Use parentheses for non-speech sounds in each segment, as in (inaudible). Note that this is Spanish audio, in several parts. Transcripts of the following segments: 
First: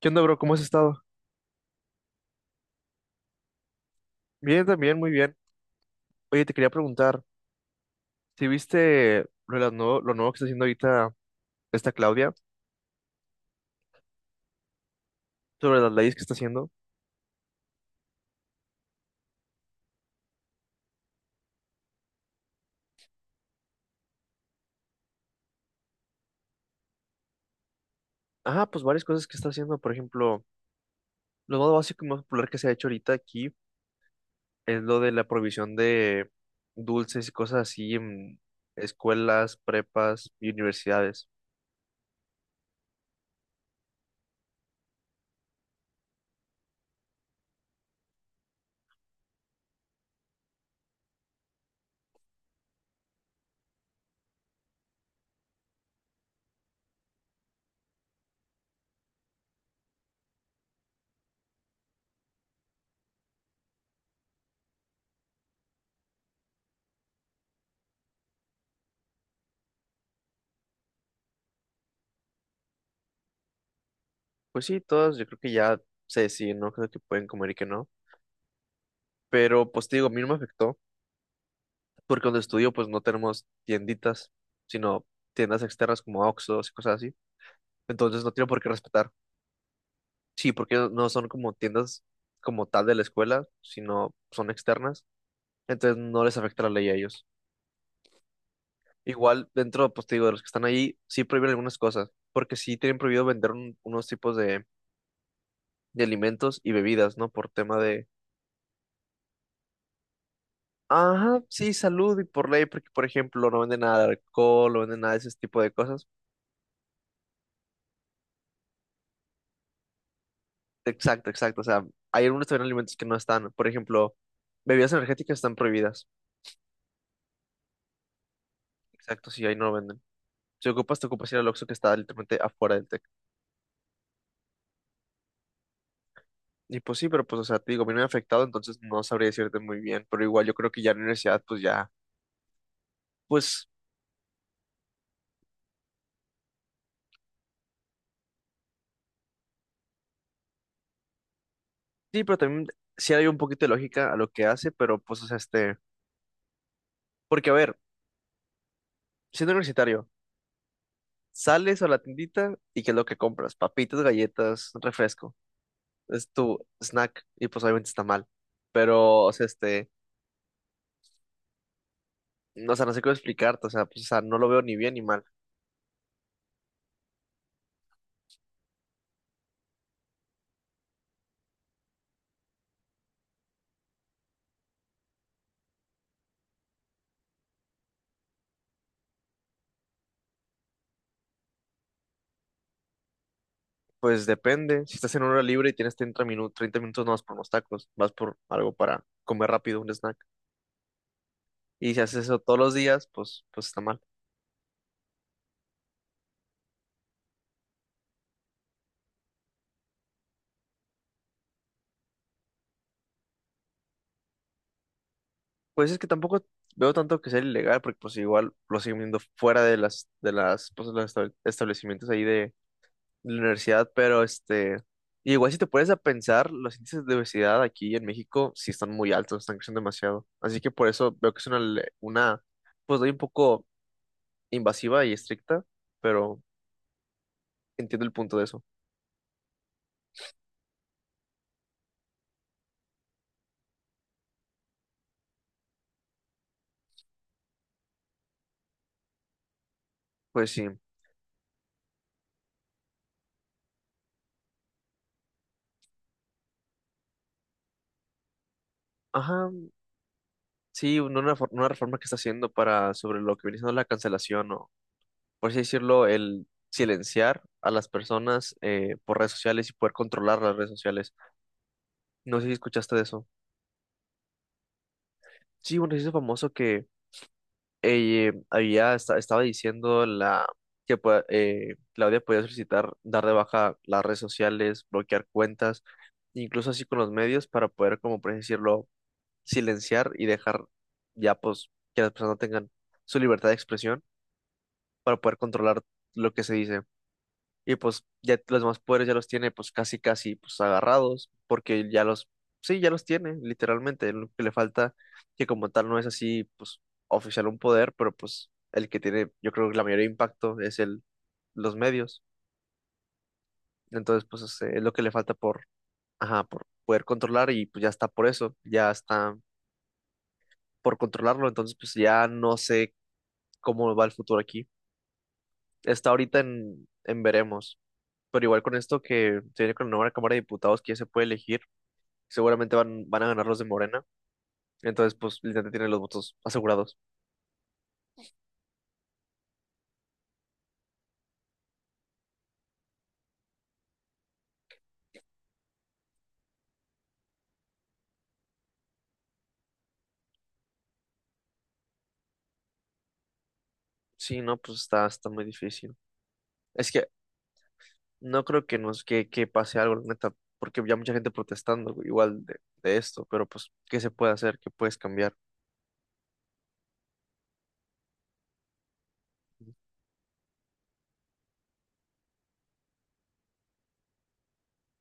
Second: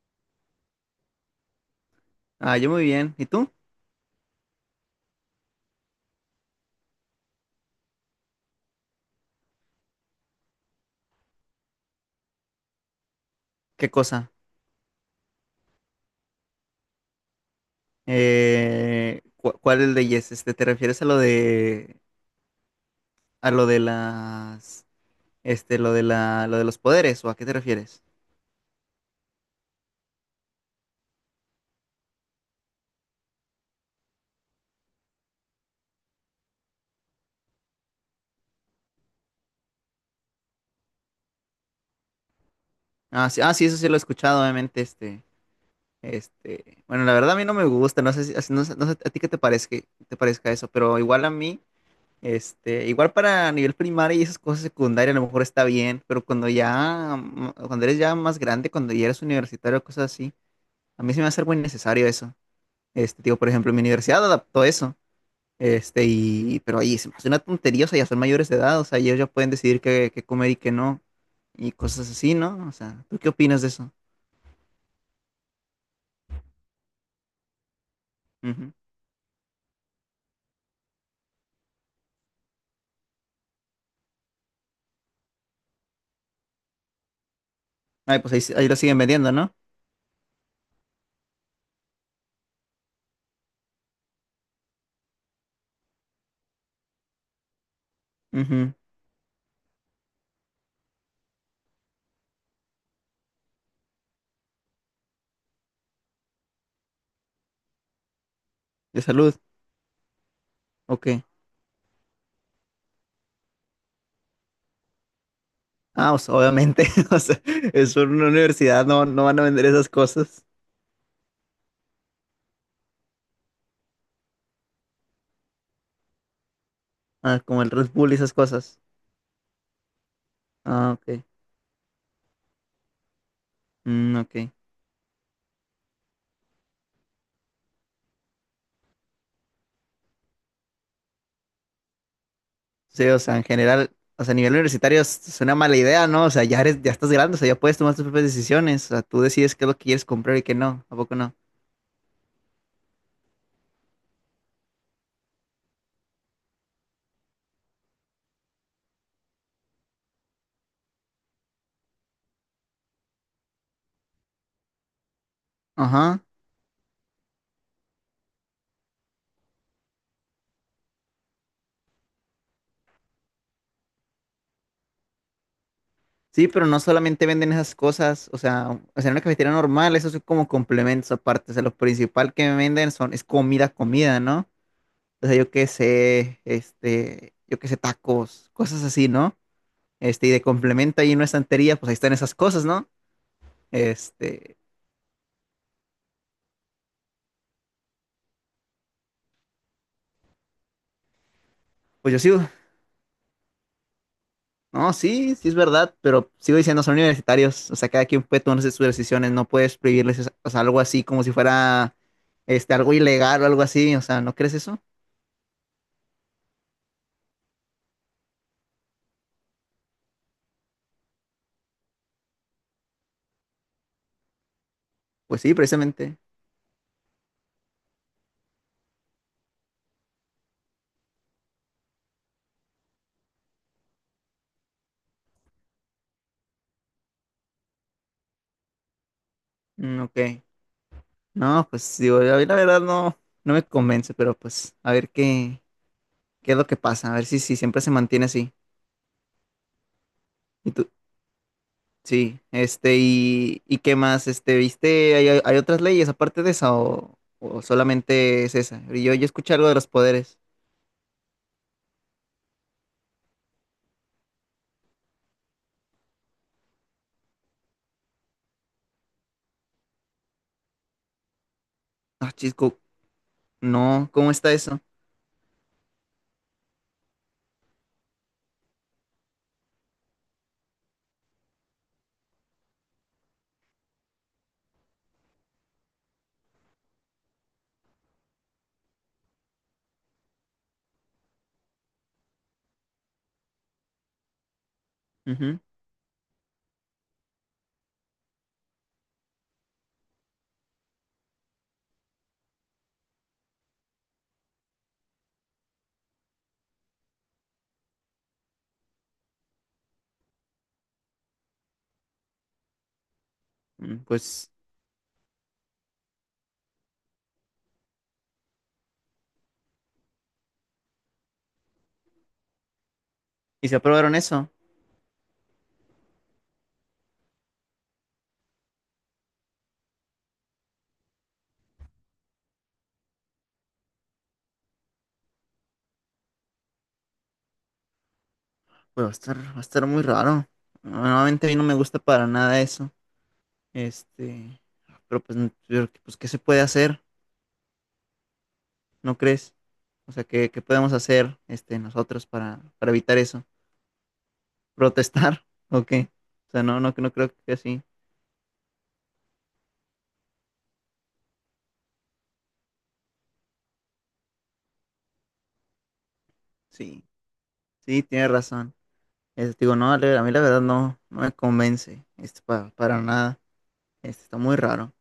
¿Qué onda, bro? ¿Cómo has estado? Ah, yo muy bien. ¿Y tú? Bien, también, muy bien. Oye, te quería preguntar si viste lo nuevo que está haciendo ahorita esta Claudia ¿Qué cosa? sobre las leyes que está haciendo. ¿Cuál leyes? ¿Te refieres a lo de las lo de los poderes o a qué te refieres? Ah, pues varias cosas que está haciendo. Por ejemplo, lo más básico y más popular que se ha hecho ahorita aquí es lo de la prohibición de dulces y cosas así en escuelas, prepas y universidades. Ah, sí, ah, sí, eso sí lo he escuchado, obviamente, bueno, la verdad a mí no me gusta, no, sé no sé a ti qué te parezca eso, pero igual a mí igual para nivel primario y esas cosas secundarias a lo mejor está bien, pero cuando eres ya más grande, cuando ya eres universitario, cosas así, a mí se me hace algo innecesario eso. Digo, por ejemplo, mi universidad adaptó eso. Pero ahí se me hace una tontería, o sea, ya son mayores de edad, o sea, ellos ya pueden decidir qué, qué comer y qué no, y cosas así, ¿no? O sea, ¿tú qué opinas de eso? Pues sí, todas yo creo que ya se deciden, ¿no? Creo que pueden comer y que no. Ujú. Pero pues te digo, a mí no me afectó porque donde estudio pues no tenemos tienditas, sino tiendas externas como Oxxos y cosas así. Ay, Entonces no tiene pues ahí, por ahí qué lo siguen respetar. vendiendo, ¿no? Sí, porque no son como tiendas como tal de la escuela, sino son externas. Entonces no les afecta la ley a ellos. Ujú. Igual dentro, pues te digo, de los que están ahí, sí prohíben algunas cosas, porque sí tienen prohibido vender unos tipos de alimentos y bebidas, ¿no? Por tema de, De salud, ok. ajá, sí, salud y por ley, porque por ejemplo no venden nada de alcohol, no venden nada de ese tipo de cosas. Ah, o sea, obviamente, (laughs) o sea, es una universidad, no, no van a vender esas cosas. Exacto, exacto. O sea, hay algunos también alimentos que no están. Por ejemplo, bebidas energéticas están prohibidas. Ah, como el Red Bull y esas cosas. Exacto, sí, ahí no lo venden. Si Ah, ocupas, te ok. ocupas ir al Oxxo que está literalmente afuera del TEC. Mm, ok. Y pues sí, pero pues, o sea, te digo, a mí no me ha afectado, entonces no sabría decirte muy bien. Pero igual yo creo que ya en la universidad, pues ya, Sí, o sea, en pues general, o sea, a nivel universitario es una mala idea, ¿no? O sea, ya eres, ya estás grande, o sea, ya puedes tomar tus propias decisiones, o sea, tú decides qué es lo que quieres comprar y qué no, ¿a poco no? sí, pero también sí hay un poquito de lógica a lo que hace, pero pues, o sea, este, porque a ver, siendo universitario, sales a la tiendita y ¿qué es lo que compras? Papitas, galletas, refresco. Ajá. Es tu snack y pues obviamente está mal. Pero, o sea, este, no, o sea, no sé cómo explicarte, o sea, pues, o sea, no lo veo ni bien ni mal. Sí, pero no solamente venden esas cosas, o sea, en una cafetería normal, eso es como complementos aparte, o sea, lo principal que venden es comida, comida, ¿no? O sea, yo qué sé, yo qué sé, tacos, cosas así, ¿no? Y de complemento ahí en una estantería, pues ahí están esas cosas, ¿no? Pues Este, depende, si estás en hora libre y tienes 30 minutos, 30 minutos no vas por unos tacos, vas por algo para comer rápido, un snack. Y si pues yo haces eso sigo. todos los días, pues, pues está mal. No, sí, sí es verdad, pero sigo diciendo, son universitarios, o sea, cada quien puede tomar sus decisiones, no puedes o sea, algo así como si fuera algo ilegal o algo así, o sea, ¿no crees eso? Pues es que tampoco veo tanto que sea ilegal, porque pues igual lo siguen viendo fuera de pues, los establecimientos ahí de la universidad, pero este, y Pues igual sí, si te pones a precisamente. pensar, los índices de obesidad aquí en México sí están muy altos, están creciendo demasiado. Así que por eso veo que es una pues doy un poco invasiva y estricta, pero entiendo el punto de eso. Mm, ok. No, pues digo, a mí la verdad no, no me convence, pero pues a ver qué es lo que pasa, a ver si, si siempre se mantiene así. Pues sí, Y tú, sí, y qué más, ¿viste? ¿Hay, hay otras leyes aparte de esa o solamente es esa? Yo ajá, escuché algo de los poderes. sí, una reforma que está haciendo para sobre lo que viene siendo la cancelación o, por así decirlo, el silenciar a las personas por redes sociales y poder controlar las redes sociales. Ah, No sé si chisco. escuchaste de eso. No, ¿cómo está eso? Sí, un ejercicio famoso que había estaba diciendo la Claudia podía solicitar dar de baja las redes sociales, bloquear cuentas incluso así con los medios para poder, como por así decirlo, silenciar y dejar ya pues que las personas tengan su libertad de expresión para poder Ujú, controlar lo que se dice. Y pues ya los más poderes ya los tiene pues casi casi pues agarrados porque sí, ya los tiene literalmente. Lo que le falta que como tal no es así pues oficial un poder, pero pues el que tiene yo creo que la mayor impacto es el, los medios. mm, Entonces pues pues, es lo que le falta por, ajá, por poder controlar y pues ya está por eso, ya está por controlarlo. Entonces pues ya no sé ¿y se cómo va el aprobaron futuro eso? aquí. Está ahorita en, veremos, pero igual con esto que se viene con la nueva Cámara de Diputados que ya se puede elegir, seguramente van a ganar los de Morena, entonces pues literalmente tienen los votos asegurados. Pues va a estar muy raro. Normalmente a mí no me gusta para nada eso. Este, pero pues, pues ¿qué se puede hacer? ¿No crees? O sea, ¿qué, qué podemos hacer nosotros para evitar eso? Sí, no, pues está muy ¿Protestar? (laughs) ¿O difícil. qué? O sea, no, Es no, que no creo que así. no creo que pase algo, la neta, porque ya mucha gente protestando güey, igual de esto, pero pues, ¿qué se puede hacer? ¿Qué puedes cambiar? Sí, sí, tienes razón. Digo, no, Ale, a mí la verdad no, no me convence para nada. Está muy raro.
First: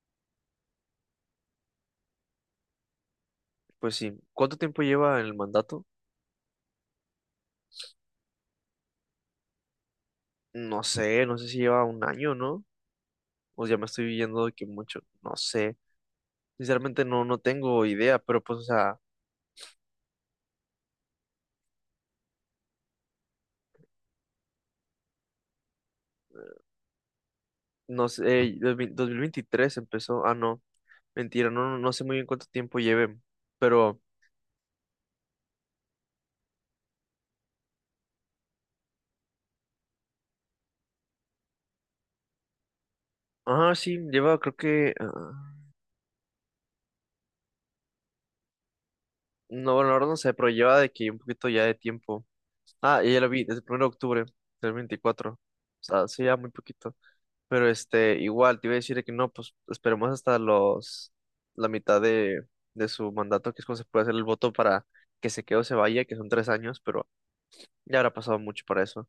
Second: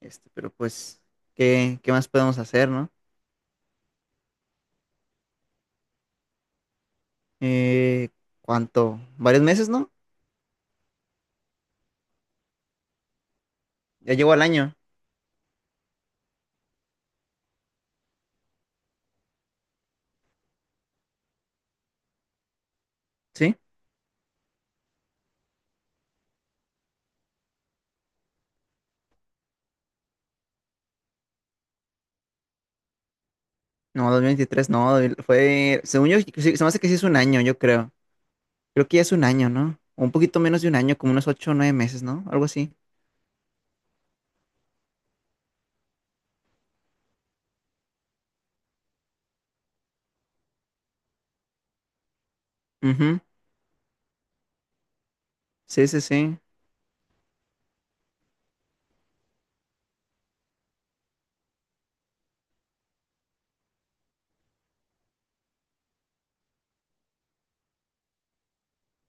Pero pues, ¿qué, qué más podemos hacer, no? Pues sí, ¿cuánto tiempo lleva el mandato? Eh, ¿Cuánto? ¿Varios meses, no? No sé, no sé si lleva un año, ¿no? Pues ya me estoy Ya llegó al viendo de que año, mucho, no sé. Sinceramente no tengo idea, pero pues, o sea, ¿sí? no sé, 2023 empezó, ah, no, mentira, no sé muy bien cuánto tiempo lleve, pero, No, 2023, no, fue, según yo, sí, se me hace que sí es un año, yo creo. Creo que ya es un año, ¿no? O un poquito menos de un año, como unos ocho o nueve meses, ¿no? Algo así. ah, sí, lleva, creo que, no, bueno, ahora no sé, pero lleva de que un poquito ya de tiempo. Ah, ya Ujú. la vi, desde el 1 de octubre del 24. O Sí, sí, sea, sí, ya sí. muy poquito, pero este, igual, te iba a decir de que no, pues, esperemos hasta los, la mitad de su mandato, que es cuando se puede hacer el voto para que se quede o se vaya, que son 3 años, pero ya habrá pasado mucho para eso.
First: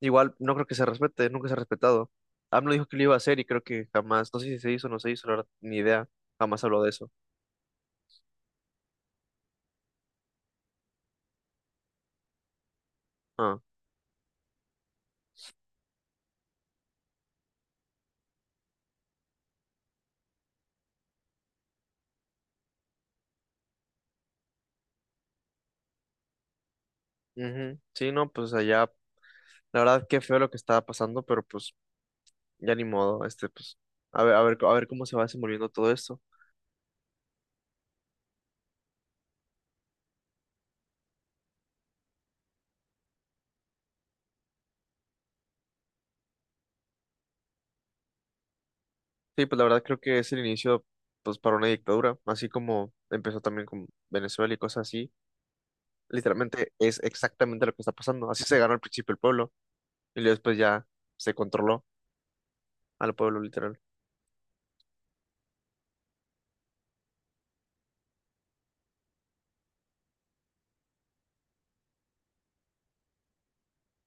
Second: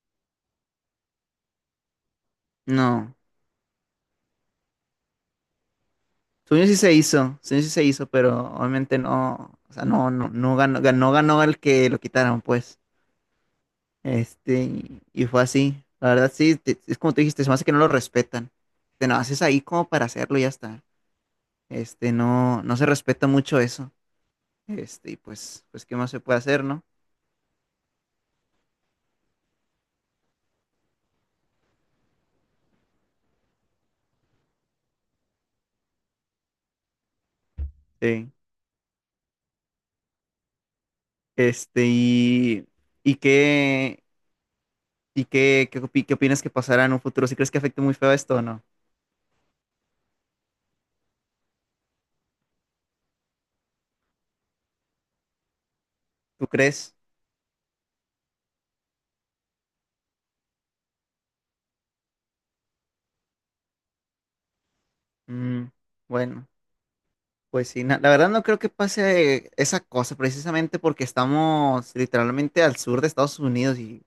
Igual no creo que se respete, nunca se ha respetado. AMLO dijo que lo iba No. a hacer y creo que jamás, no sé si se hizo o no se hizo, la verdad, ni idea. Jamás Según yo sí habló de se eso. hizo, según yo sí se hizo, pero obviamente no, o sea, no, no, ganó el que lo quitaron, pues. Ah, Este, y fue así. La verdad, sí, es como tú dijiste, se me hace que no lo respetan. Te lo haces ahí como para hacerlo y ya está. No, no se respeta mucho eso. Y pues, pues, ¿qué más se puede hacer, no? ujú. Sí, no, pues allá, la verdad, qué feo lo que estaba pasando, pero pues ya ni modo, este, pues, a ver, a ver, a ver cómo se va desenvolviendo todo esto. Sí. Este, y, y qué, ¿qué opinas que pasará en un futuro? ¿Si crees que afecte muy feo esto o no? Sí, pues la verdad creo que es el inicio, pues, para una dictadura, así como empezó también con Venezuela y cosas así. ¿Tú Literalmente crees? es exactamente lo que está pasando. Así se ganó al principio el pueblo y luego después ya se controló al pueblo, literal. Mm, bueno, pues sí, la verdad no creo que pase esa cosa, precisamente porque estamos literalmente al sur de Estados Unidos y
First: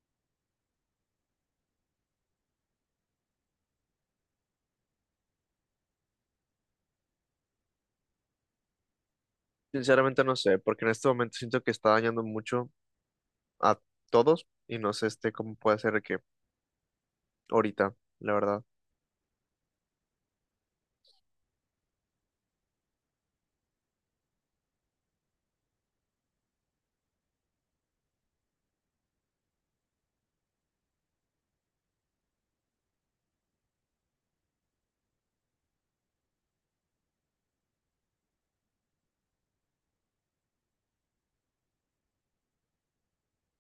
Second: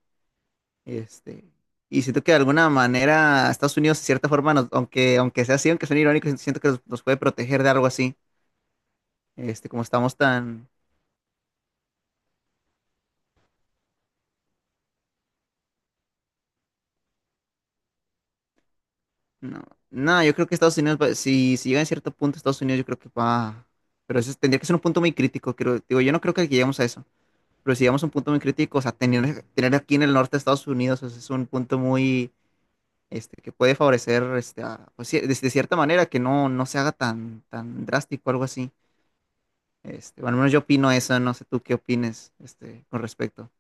Este, y siento que de alguna manera Estados Unidos, de cierta forma, aunque, aunque sea así, aunque suene irónico, siento que nos, nos puede proteger de algo así. Como estamos Sinceramente no sé, tan... porque en este momento siento que está dañando mucho a todos y no sé este cómo puede ser que ahorita, la verdad. No, no, yo creo que Estados Unidos, si, si llega a cierto punto Estados Unidos, yo creo que va... Pero eso tendría que ser un punto muy crítico. Creo, digo, yo no creo que lleguemos a eso. Pero si llegamos a un punto muy crítico, o sea, tener aquí en el norte de Estados Unidos, o sea, es un punto muy... que puede favorecer, pues, sí, de cierta manera, que no, no se haga tan, tan drástico, algo así. Bueno, al menos yo opino eso, no sé tú qué opines con respecto.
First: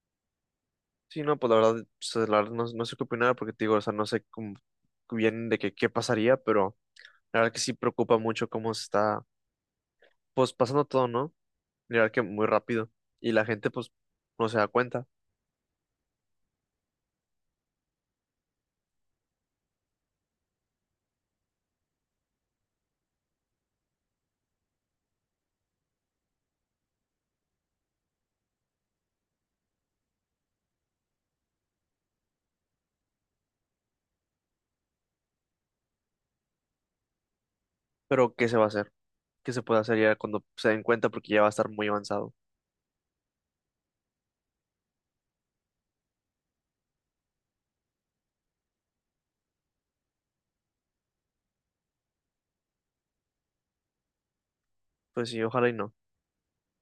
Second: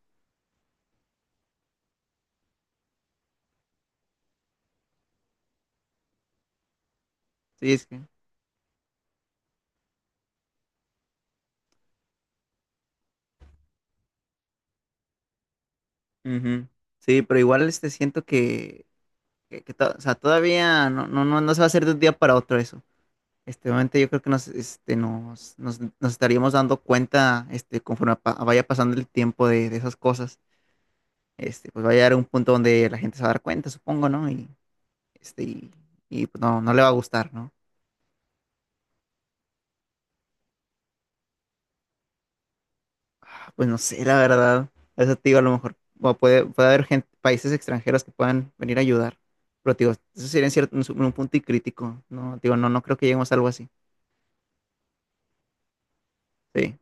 Sí, no, pues, la verdad no, no sé qué opinar porque te digo, o sea, no sé cómo bien de que qué pasaría, pero la verdad que sí Sí, es que. preocupa mucho cómo se está, pues pasando todo, ¿no? La verdad que muy rápido y la gente pues no se da cuenta, Ujú. Sí, pero igual siento que, o sea, todavía no, no, no, no se va a hacer de un día para otro eso. Obviamente yo creo que nos, nos estaríamos dando cuenta conforme vaya pasando el tiempo de esas cosas. Pues va a llegar un punto donde la gente se va a dar cuenta, supongo, ¿no? Este, y, y, pues no, no le va a gustar, ¿no? pero ¿qué se va a hacer? ¿Qué se puede hacer ya cuando se den cuenta porque ya va a estar muy avanzado? Pues no sé, la verdad. Eso te digo, a lo mejor o puede, puede haber gente, países extranjeros que puedan venir a ayudar. Pero te digo, eso sería en cierto, un punto y crítico. No, te digo, no, no creo que lleguemos a algo así. Pues sí, ojalá y no. Sí.